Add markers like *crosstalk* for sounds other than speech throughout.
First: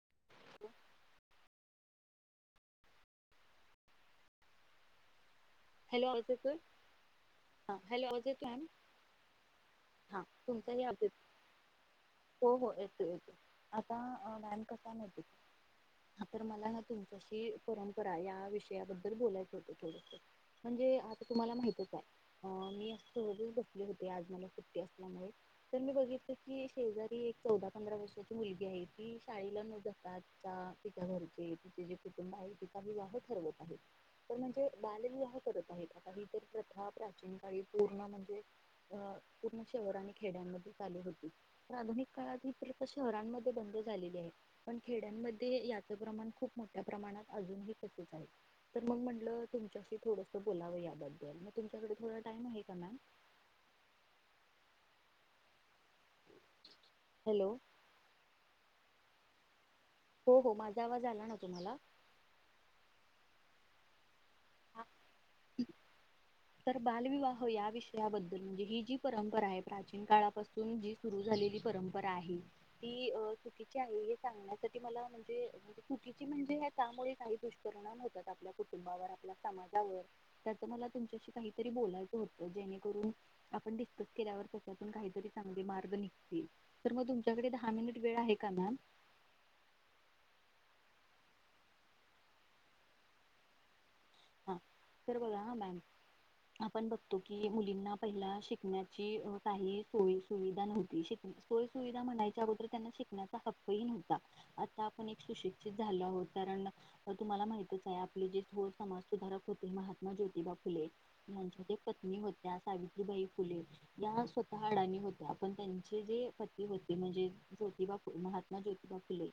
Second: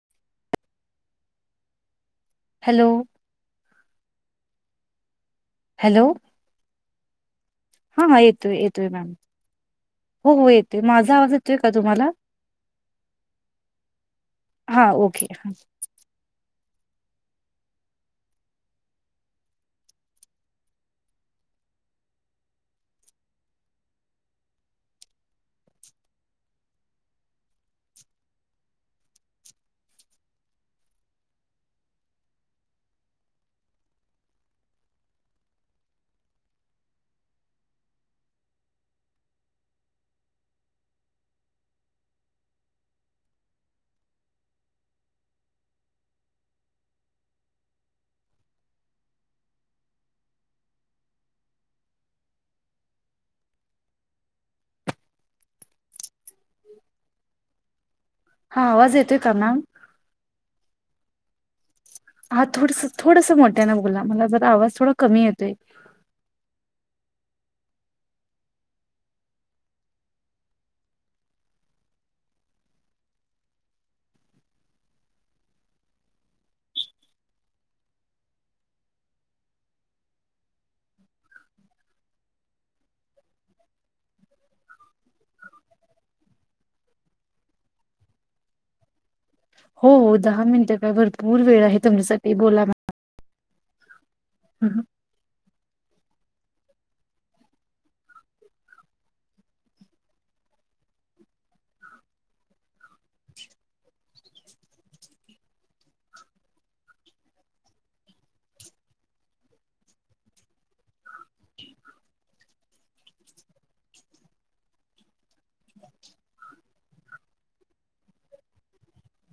*inaudible* Hello hello आवाज येतोय? हा हा येतोय येतोय मॅम. हो हो येतोय माझा आवाज येतोय का तुम्हाला? हो हो येतो येतो आता मॅम हा कसा ओके माहितयं तर मला तुमच्याशी परंपरा या विषयाबद्दल बोलायच होत थोडस. म्हणजे आता तुम्हाला माहितच आहे अ मी अस सहजच बसले होते आज मला सुट्टी असल्यामुळे. तर मी बघितलं की शेजारी एक चौदा पंधरा वर्षाची मुलगी आहे ती शाळेला न जाता तिच्या अ तिच्या घरचे तिचे जे कुटुंब आहे तिचा विवाह ठरवत आहे तर म्हणजे बालविवाह करत आहेत आता ही तर *unintelligible* प्रथा प्राचीन काळी पूर्ण म्हणजे अ पूर्ण शहर आणि खेड्यांमध्ये चालू होती पण अगदी काळाआधी ही प्रथा शहरांमध्ये बंद झालेली आहे पण खेड्यांमध्ये याचं प्रमाण खूप मोठ्या प्रमाण मनात अजूनही तसंच आहे, तर मग म्हणलं तुमच्याशी थोडंस बोलावं याबद्दल, मग तुमच्याकडे थोडा टाइम आहे का मॅम? *unintelligible* हॅलो. आवाज येतोय का मॅम? हो हो. माझा आवाज आला ना तुम्हाला? हा थोडसंच थोडसं मोठ्यानं बोला मला जरा आवाज थोडा कमी येतोय. ‌ ‌ तर बालविवाह या विषयाबद्दल म्हणजे ही जी परंपरा आहे प्राचीन काळापासून जी सुरु झाली. लेली परंपरा आहे, ती अ चुकीची आहे हे सांगण्यासाठी मला म्हणजे चुकीची म्हणजे हे त्यामुळे काही दुष्पिणाम होतात आपल्या कुटुंबावर आपल्या समाजावर त्याचं मला तुमच्याशी काहीतरी बोलायचं होतं जेणे करून, आपण डिस्कस केल्यावर त्याच्यातून काहीतरी चांगले मार्ग निघती तर मग तुमच्याकडे दहा मिनिट वेळ आहे का मॅम? हो हो, दहा मिनिट काय भरपूर वेळ आहे तुमच्यासाठी बोला ना. हा तर बघा अ मॅम. *unintelligible* आपण बघतो की मुलींना पहिला शिकण्याची काही सोय, सुविधा नव्हती शिकण् सोय सुुविधा म्हणायच्या अगोदर त्यांना शिकण्याचा हक्कही नव्हता. आता आपण एक सुशिक्षित झालो आहोत कारण, तुम्हाला माहितच आहे आपले जे थोर समाज सुधारक होते महात्मा ज्योतिबा फुले यांच्या ते पत्नी होत्या सावित्रीबाई फुले या त्या स्वतः अडानी होत्या पण त्यांचे जे पती होते म्हणजे ज्योतिबा फु महात्मा ज्योतिबा.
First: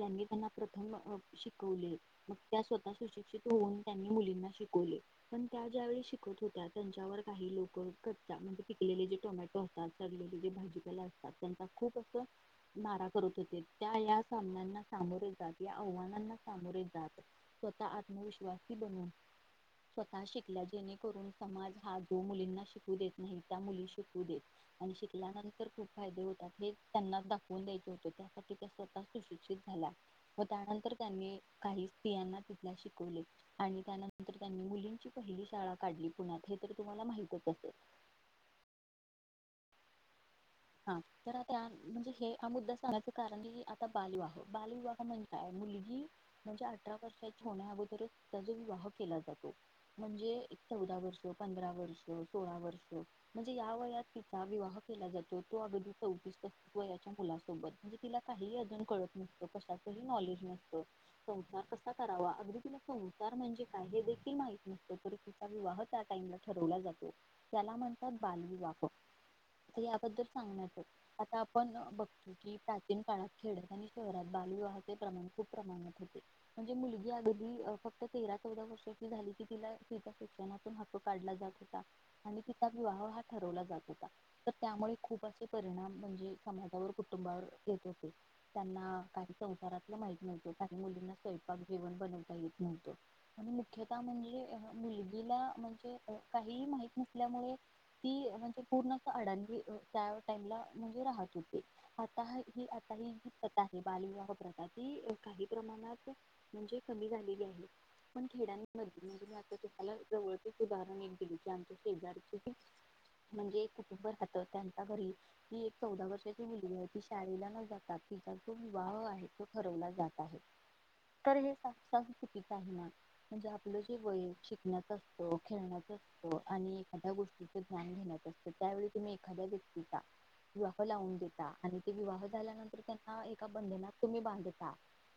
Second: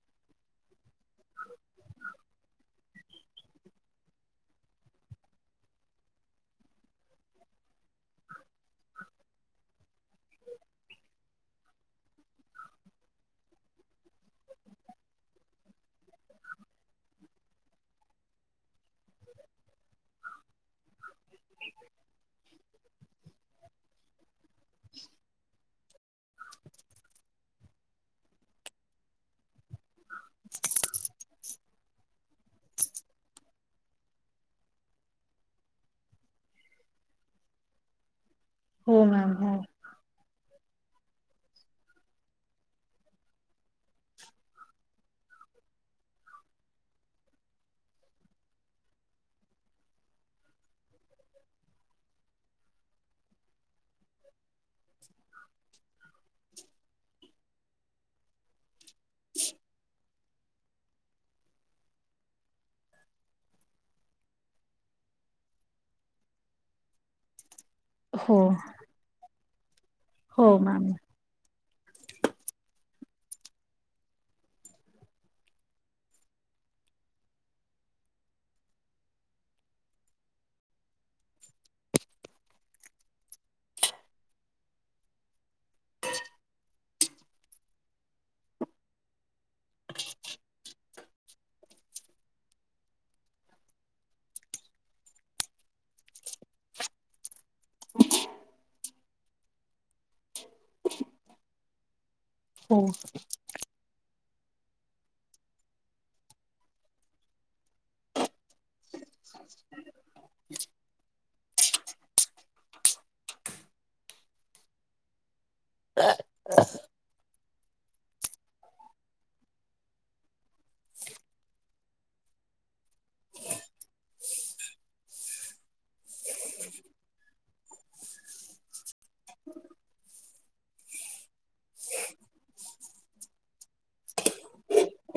यांनी त्यांना प्रथम शिकवले मग त्या स्वतः सुशिक्षित होऊन त्यांनी मुलींना शिकवले पण त्या ज्या वेळी शिकत होत्या त्यांच्यावर काही लोक कचरा म्हणजे- सडलेले जे टोमॅटो असतात, सडलेले जे भाजीपाला असतात त्यांचा खूप असं मारा करत होते. त्या या सामन्यांना सामोरे जात या आव्हानांना सामोर जात स्वतः आत्मविश्वास ही बनून. स्वतः शिकल्या जेणेकरून समाज हा जो मुलींना शिकू देत नाही त्या मुली शिकू दे आणि शिकल्यानंतर खूप फायदे होतात हे त्यांना दा वून द्यायचं होतं, त्यासाठी त्या स्वतः सुशिक्षित झाल्या व त्यानंतर त्यांनी काही. तियांना तिथनं शिकवले. आणि त्यानंतर त्यांनी मुलींची पहिली शाळा काढली पुण्यात हे तर तुम्हाला माहितच असेल. *unintelligible* हो मॅम हो. हा, तर आता म्हणजे हे हा मुद्दा सांगायचं कारण की आता बालविवाह, बालविवाह म्हणजे काय मुलगी म्हणजे अठरा वर्षाची होण्याअगोदर तिचा जो विवाह केला जातो म्हणजे चौदा वर्ष, पंधरा वर्ष, सोळा वर्ष, म्हणजे या वयात तिचा विवाह केल त तो अगदी चौतीस, पस्तीस वयाच्या मुलासो बत म्हणजे तिला काहीही अजून कळत नसतं कशाच ही नॉलेज नसतं, संसार कसा करावा म्हणजे तिला संसार म्हणजे काय हे देखील माहीत नसतं तरी तिचा विवाह त्या टाईमला ठरवला जातो. त्याला म्हणतात हो बालविवाह ते *inaudible* हो सांगण्यात मॅम येते आता आपण आपण बघतो की प्राचीन काळात खेड्यात आणि शहरात बालविवाह चे प्रमाण खूप प्रमाणात होते. म्हणजे मुलगी अगदी फक्त तेरा चौदा, वर्षाची झाली की तिला तिचा शिक्षणातून हक्क काढला जात होता. आणि तिचा विवाह हा ठरवला जात होता त त्यामुळे खूप असे परिणाम म्हणजे समाजावर, कुटुंबावर येत होते त्यांना काही सं घरातलं माहित नव्हतं काही मुलींना स्वयंपाक जेवण बनवता येत नव्हतं आणि मुख्यत म्हणजे अ मुलगीला म्हणजे काहीही माहित नसल्यामुळे ती अ म्हणजे पूर्ण असं अडाणी अ त्या टाईमला म्हणजे राहत होते, आता ही हो जी प्रथा आहे बालविवाह प्रजाती काही प्रमाणात म्हणजे कमी झालेली आहेत. पण खेड्यामध्ये जुन्या आता तुम्हाला जर ओळखीचं *unintelligible* जे आमचे शेजारची कनी *inaudible* म्हणजे कुटुंब राहते. तर त्यांच्या घरी ती एक चौदा वर्षाची मुलगी आहे ती शाळेला न जाता तिचा जो विवाह आहे. तो ठरवला जात आहे. तर हे साफ, साफ् चुकीच आहे ना म्हणजे आपलं जे वय शिकण्यात असतं खेळण्याच आणि एखाद्या गोष्टीच ध्यान घेण्यात असत त्यावेळी तुम्ही एखाद्या व्यक्तीचा विवाह लावून देता आणि ते विवाह झाल्यानंतर त्यांना एका बंधनात तुम्ही बांधता.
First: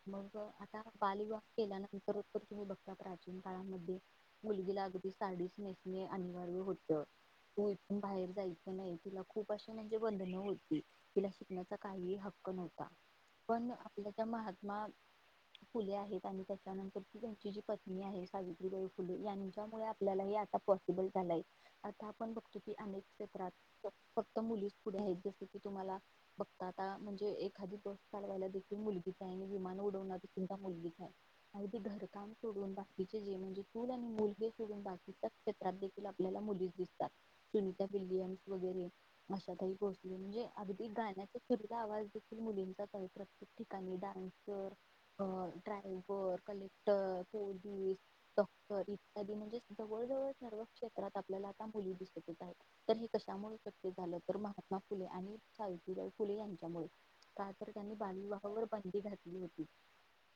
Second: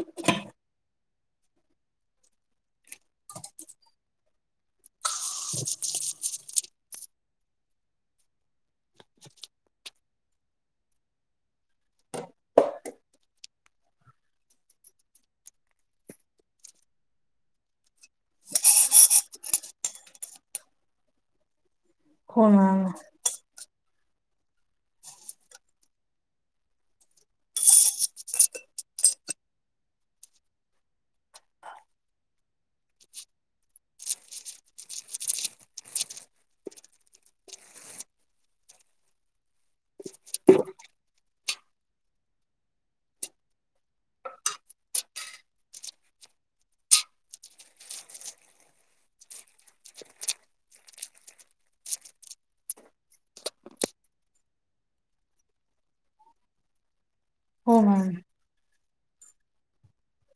मग आता बालविवाह केल्यानंतर तुम्ही बघता प्राचीन काळामध्ये मुलगीला अगदी साडीच् नेसने अनिवार्य होत. तू इथून बाहेर जायच नाही. तिला खूप अशा म्हणजे बंधनं होती तिला शिकण्याचा काहीही हक्क नव्हता. पण आपल्या जा महात्मा फुले आहेत आणि त्याच्यानंतर ती त्यांची जी पत्नी आहे सावित्रीबाई फुले यांच्यामुळे आपल्याला या आता पोसीबल झालय आता आपण हो बगतो की मॅम अनेक क्षेत्रात फक्त मुलीच् पुढे आहेत. जस की तुम्हाला बघता आता म्हणजे एखादी गोष्ट करायला देखील मुलगीच आहे आणि विमान उडवन् देखील मुलगीच आहे अगदी घरकाम सोडून बाकीचे हे म्हणजे चूल आणि मुल हे सोडून बाकीच्या क्षेत्रात दिसू लागलेल्या मुलीच दिसतात. सुनीता वीलियम्स वगैरे अशा ताई भोसले म्हणजे अगदी गाण्याचा सुद्धा आवाज देखील मुलींचा. अता काही प्रत्येक ठिकाणी डान्सर, अ ड्रायव्हर, कलेक्टर, पोलीस *unintelligible* इत्यादी म्हणजे जवळ जवळ सर्वच क्षेत्रात आपल्याला आता मुलीच दिसून येत आहेत. तर हे कशामुळे सत्य झालं तर महात्मा फुले आणि सावित्रीफुले यांच्यामुळे. तर हो त्यांनी मॅम बालविवाहावर बंदी घातली होती.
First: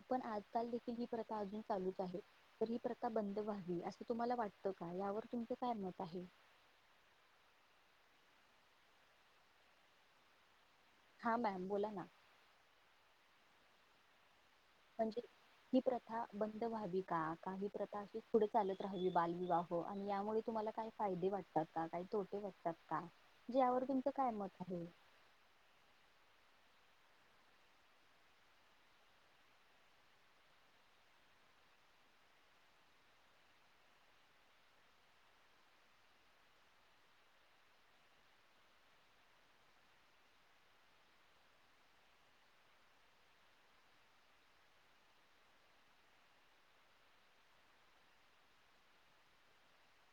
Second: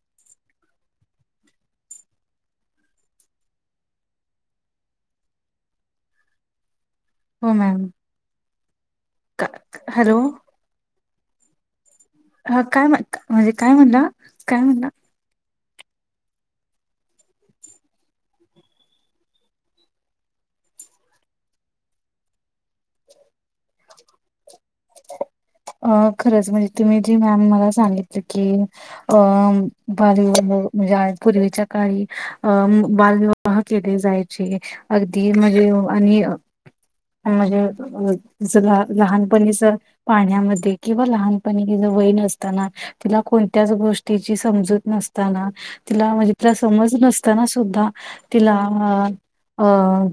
पण आजकाल देखील ही प्रथा अजून चालूच आहे तर ही प्रथा बंद व्हावी असं तुम्हाला वाटत का? यावर तुमच काय मत आहे. हो मॅम. हॅलो. हा मॅम बोला ना. अ काय म्हणता, म्हणजे काय म्हणला काय? म्हणला म्हणजे ही प्रथा बंद व्हावी का? का ही प्रथा अशी पुढं चालत राहावी बालविवाह आणि यामुळे तुम्हाला मला काही फायदे वाटतात का? काही तोटे वाटतात का? यावर तुमचं काय मत आहे. *inaudible* अ खरंच म्हणजे तुम्ही जी मॅम मला सांगितली की अ बाली वगै म्हणे आज पूर्वीच्या काळी अ बालविवाह केले जायचे अगदी म्हणजे त्यो आणि म्हणजे *unintelligible* सगळं लहानपणीच पाळण्यामध्ये किंवा लहानपणी तिच वय नअसताना तिला कोणत्याच गोष्टीची समजूत नसताना तिला म्हणजे तिला समज नसताना सुद्धा तिला अ अ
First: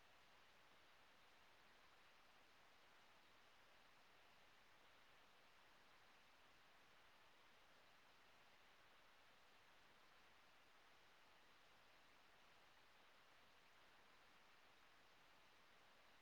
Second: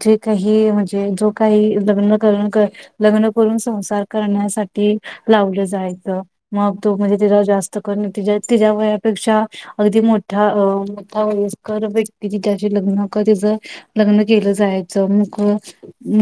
जे काही म्हणजे जो काही लग्न करून लग्न करून संसार कर करण्यासाठी लावलं जायचं. मग तो म्हणजे तिला जास्त करुन तिला तिच्या वयापेक्षा अगदी मो ठा मोठा वयस्कर व्यक्ती तिच्याशी लग्न कर तिच लग्न केलं जायचं. मग अ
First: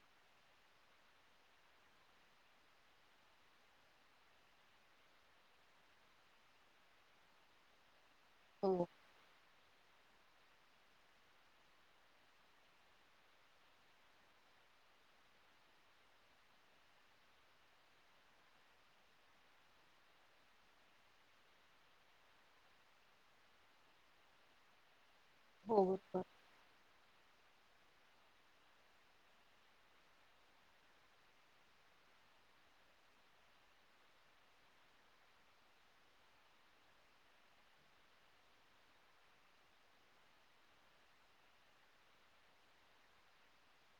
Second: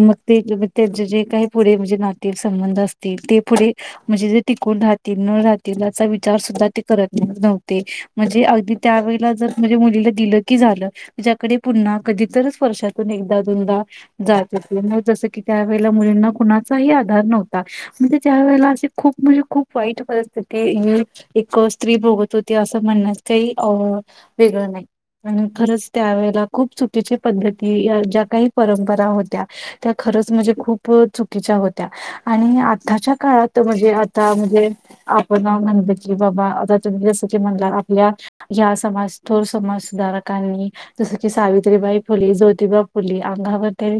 मग ते त्याचे जे काही पुढे म्हणजे नाते संबंध असतील ते पुढे म्हणजे जे टिकून राहतील न राहतील असा विचार सुद्धा ते करत नव्हते. म्हणजे अगदी हो त्यावेळेला जरस म्हणजे मुले म्हणजे दिल की झालं तिच्याकडे पुन्हा कधीतरी वर्षातून एकदा, दोनदा जात असे. मग जसे की त्या वेळेला मुलींना कुणाचाही आधार नव्हता. मग ते ज्या वेळेला म्हणजे खुप म्हणजे खुप वाईट परिस्तिथी एक, एक स्त्री भोगत होती. अस म्हणण्यात काही हो वेगळा नाही अन हो खरच त्या बरोबर वेळेला खूप चुकीची पध्दत ती अन ज्या काही परंपरा होत्या त्या खरंच म्हणजे खूप चुकीच्या होत्या आणि आत्ताच्या काळात म्हणजे आता म्हणजे आपण म्हणल की बा-बा आता तुम्ही जसं की म्हणला आपल्या या समाजथोर समाज सुधारकांनी जस की सावित्रीबाई फुले ज्योतिबा फुले अंग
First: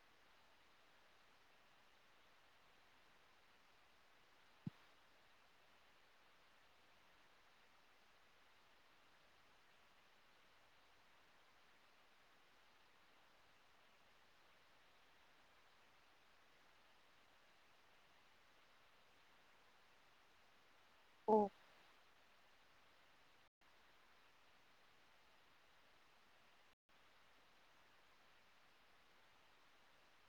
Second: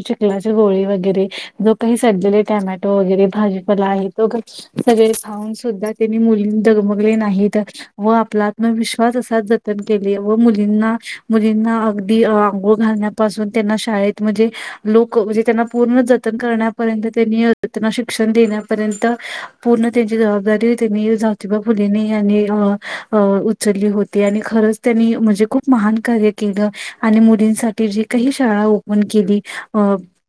- *unintelligible* चला गोळी वगैरे जो काही सडलेले टॅमॅटो वगैरे भाजीपाला आहे त सगळे खऊन सुद्धा त्यांनी मुली दगमगले नाहीत व आपला आत्मविश्वास वारसा जतन केले व मुलींना मुलींना अगदी आंघोळ घालण्यापासून त्यांना शाळेत - म्हणजे लोक म्हणजे त्यांना पूर्ण जतन करण्यापर्यंत त्यांनी त्यांना शिक्षण देण्यापर्यंत - पूर्ण त्यांची जबाबदारी त्यांनी हो जोतीबा फुलेनी आणि अ अ उचली होती आणि खरच त्यांनी म्हणजे खूप महान कार्य केल आणि मुली- मुलीसाठी जी काही शाळा ओपन केली अ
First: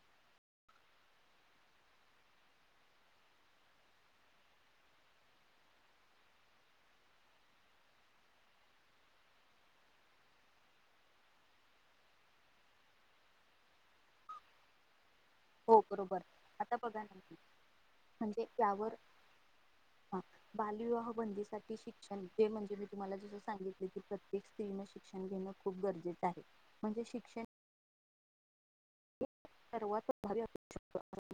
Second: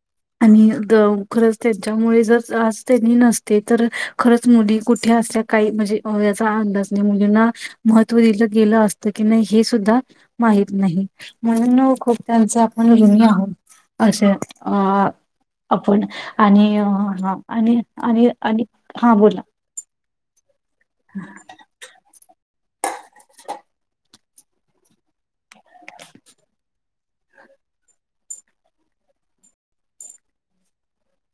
- आणि त खरंच त्यांच्यामुळे जर आज त्यांनी नसते ते तर खरंच मुली कुठे असल्या काही म्हणजे याचा अंदाज नाही मुलींना महत्त्व दिलं- गेल असत की नाही हे सुद्धा माहत नाही म्हणून खूप त्यांच आपण ऋणी आहोत. अशात अ - हो आपण बरोबर आणि आता बघा ना हा आणि आणि म्हणजे आणि यावर हा बोला - हा बालविवाह बंदीसाठी शिक्षण - ते म्हणजे मी तुम्हाला जस सांगितले की प्रत्येक स्त्री न शिक्षण घेणं खूप गरजेचं आहे. म्हणजे शिक्षण - परवा तर- *unintelligible*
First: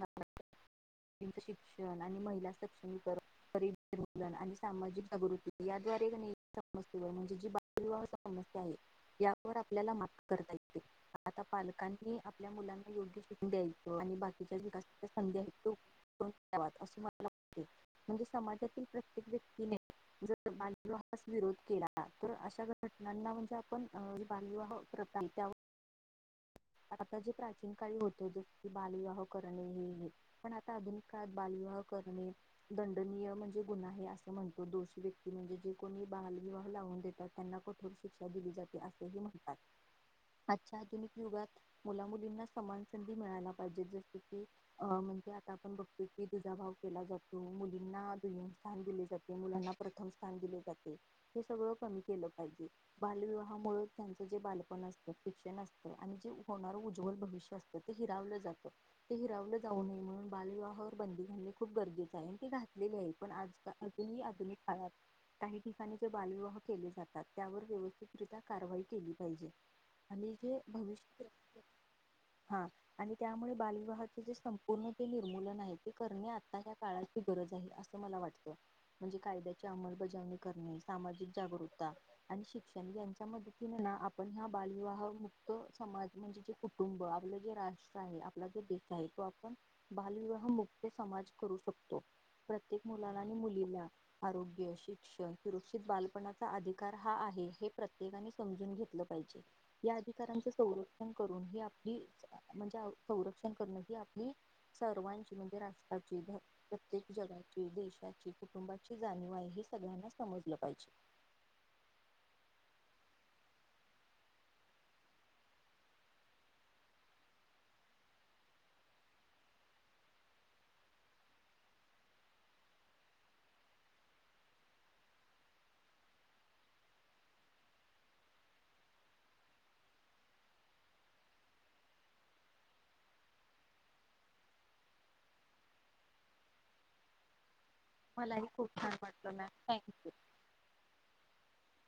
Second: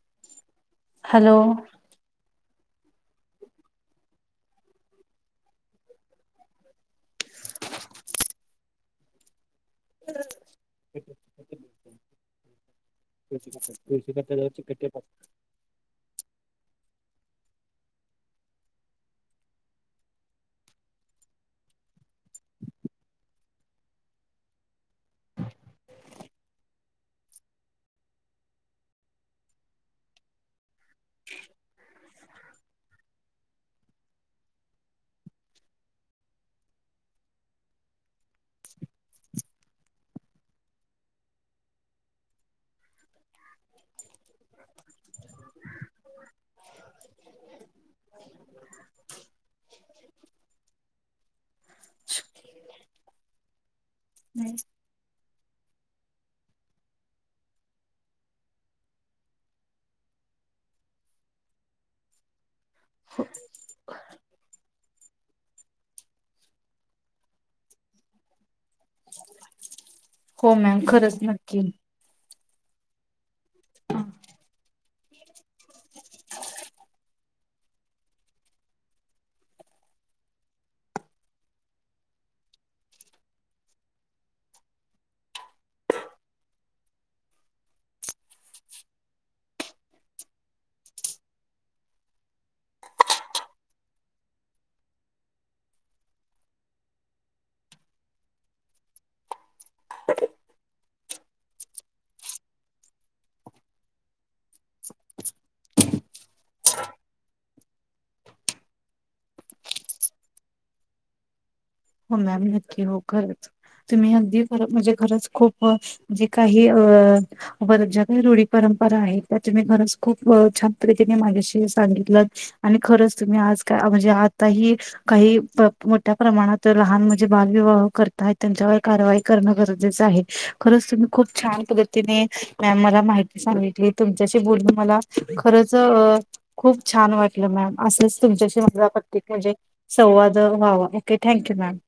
हॅलो यांच शिक्षण आणि महिला सक्षमीकरण - मीलन आणि सामाजिक जागृती या द्वारे गणित - म म्हणजे जी बाल विवाह समस्या आहे या- तर आपल्याला माफ करता येते आता पालकांनी आप - मुलांना योग्य शिकून द्यायच आणि बाकीच्या जास्त ज्या संधी आहेत - असे मला वाटते म्हणजे समाजातील प्रत्येक व्यक्तीने - जर बालविवाहास विरोध केला तर अशा घटनांना म्हणजे आपण जे बालविवाह - च्या *unintelligible* *unintelligible* जे प्राचीन काळी होत जस की बालविवाह करणे हे पण आता आधुनिक काळात बालविवाह करणे - दंडनीय म्हणजे गुण आहे असे म्हणतो दोषी व्यक्ती म्हणजे जे कोणी बाल विवाह लावून देत - त्यांना कठोर शिक्षा दिली जाते हि म्हणतात आजच्या आधुनिक युगात - मुला मुलींना समान संधी- झाला पाहिजे जस की आजकाल म्हणजे आता आपण बघतो की दुजाभव केला जातो मुलींना - मुलींना दुय्यम स्थान दिले जाते मुलांना प्रथम स्थान दिले जाते. सगळ कमी केलं पाहिजे बालविवाहामुळे त्यांच जे बालपण असत शिक्षण असतं आणि जे - होणार उज्ज्वल भविष्य असतं ते हिरावलं जात ते हिरावलं जाऊ नये म्हणून बालविवाहावर बंदी घातली- खूप गरजेचं आहे आणि ते घातलेले आहे पण आजकाल अजूनही आधुनिक काळात - काही ठिकाणी जे बालविवाह केले जातात त्यावर व्यवस्थितरित्या कारवाई केली पाहिजे आणि हो जे मॅम खरंच भविष्य नक्की हा आणि त्यामुळे बालविवाहाचे जे संपूर्ण ते निर्मूलन आहे ते करणे आताच्या काळातची गरज आहे असं मला वाटत म्हणजे कायद्याची अंमलबजावणी करणे सामाजिक जागरूकता आणि शिक्षण यांच्या मदतीने ना आपण हा बालविवाह मुक्त समाज म्हणजे जे कुटुंब आपलं जे राष्ट्र आहे आपला जे देश आहे तो आपण बालविवाह मुक् समाज करू शकतो प्रत्येक मुलाला आणि मुलीला आरोग्य शिक्षण सुरक्षित बालपणाचा अधिकार हा आहे हे प्रत्येकाने समजून घेतलं पाहिजे या अधिकारांचे ह ून ह आपली म्हणजे संरक्षण करण ही आपली सर्वांची म्हणजे राष्ट्राची प्रत्येक जगाची देशाची कुटुंबाची जाणीव आहे ही सगळ्यांना समजलं पाहिजे हो मॅम नक्की हो खरंच तुम्ही अगदी म्हणजे खरंच खूप जे काही अ वरज काही रूढीप ख खप छान माझ्या सगित खर तम् आ *unintelligible* म्हणजे आता हि काही मोठ्या प्रमाणात - - लहान म्हणजे बालविवाह करताय त्यांच्यावर कारवाई करणं गरजेचं आहे. खरंच तुम्ही खूप छान - - पद्धतीने मॅम मला माहिती सांगितली तुमच्याशी बोलुन मला खरचं - - खूप छान वाटलं मॅम. असंच मलाही तुमच्याशी खूप मला छान प्रत्येक वाटलं मॅम म्हणजे थँक्यू संवाद व्हावा ओके. मॅम.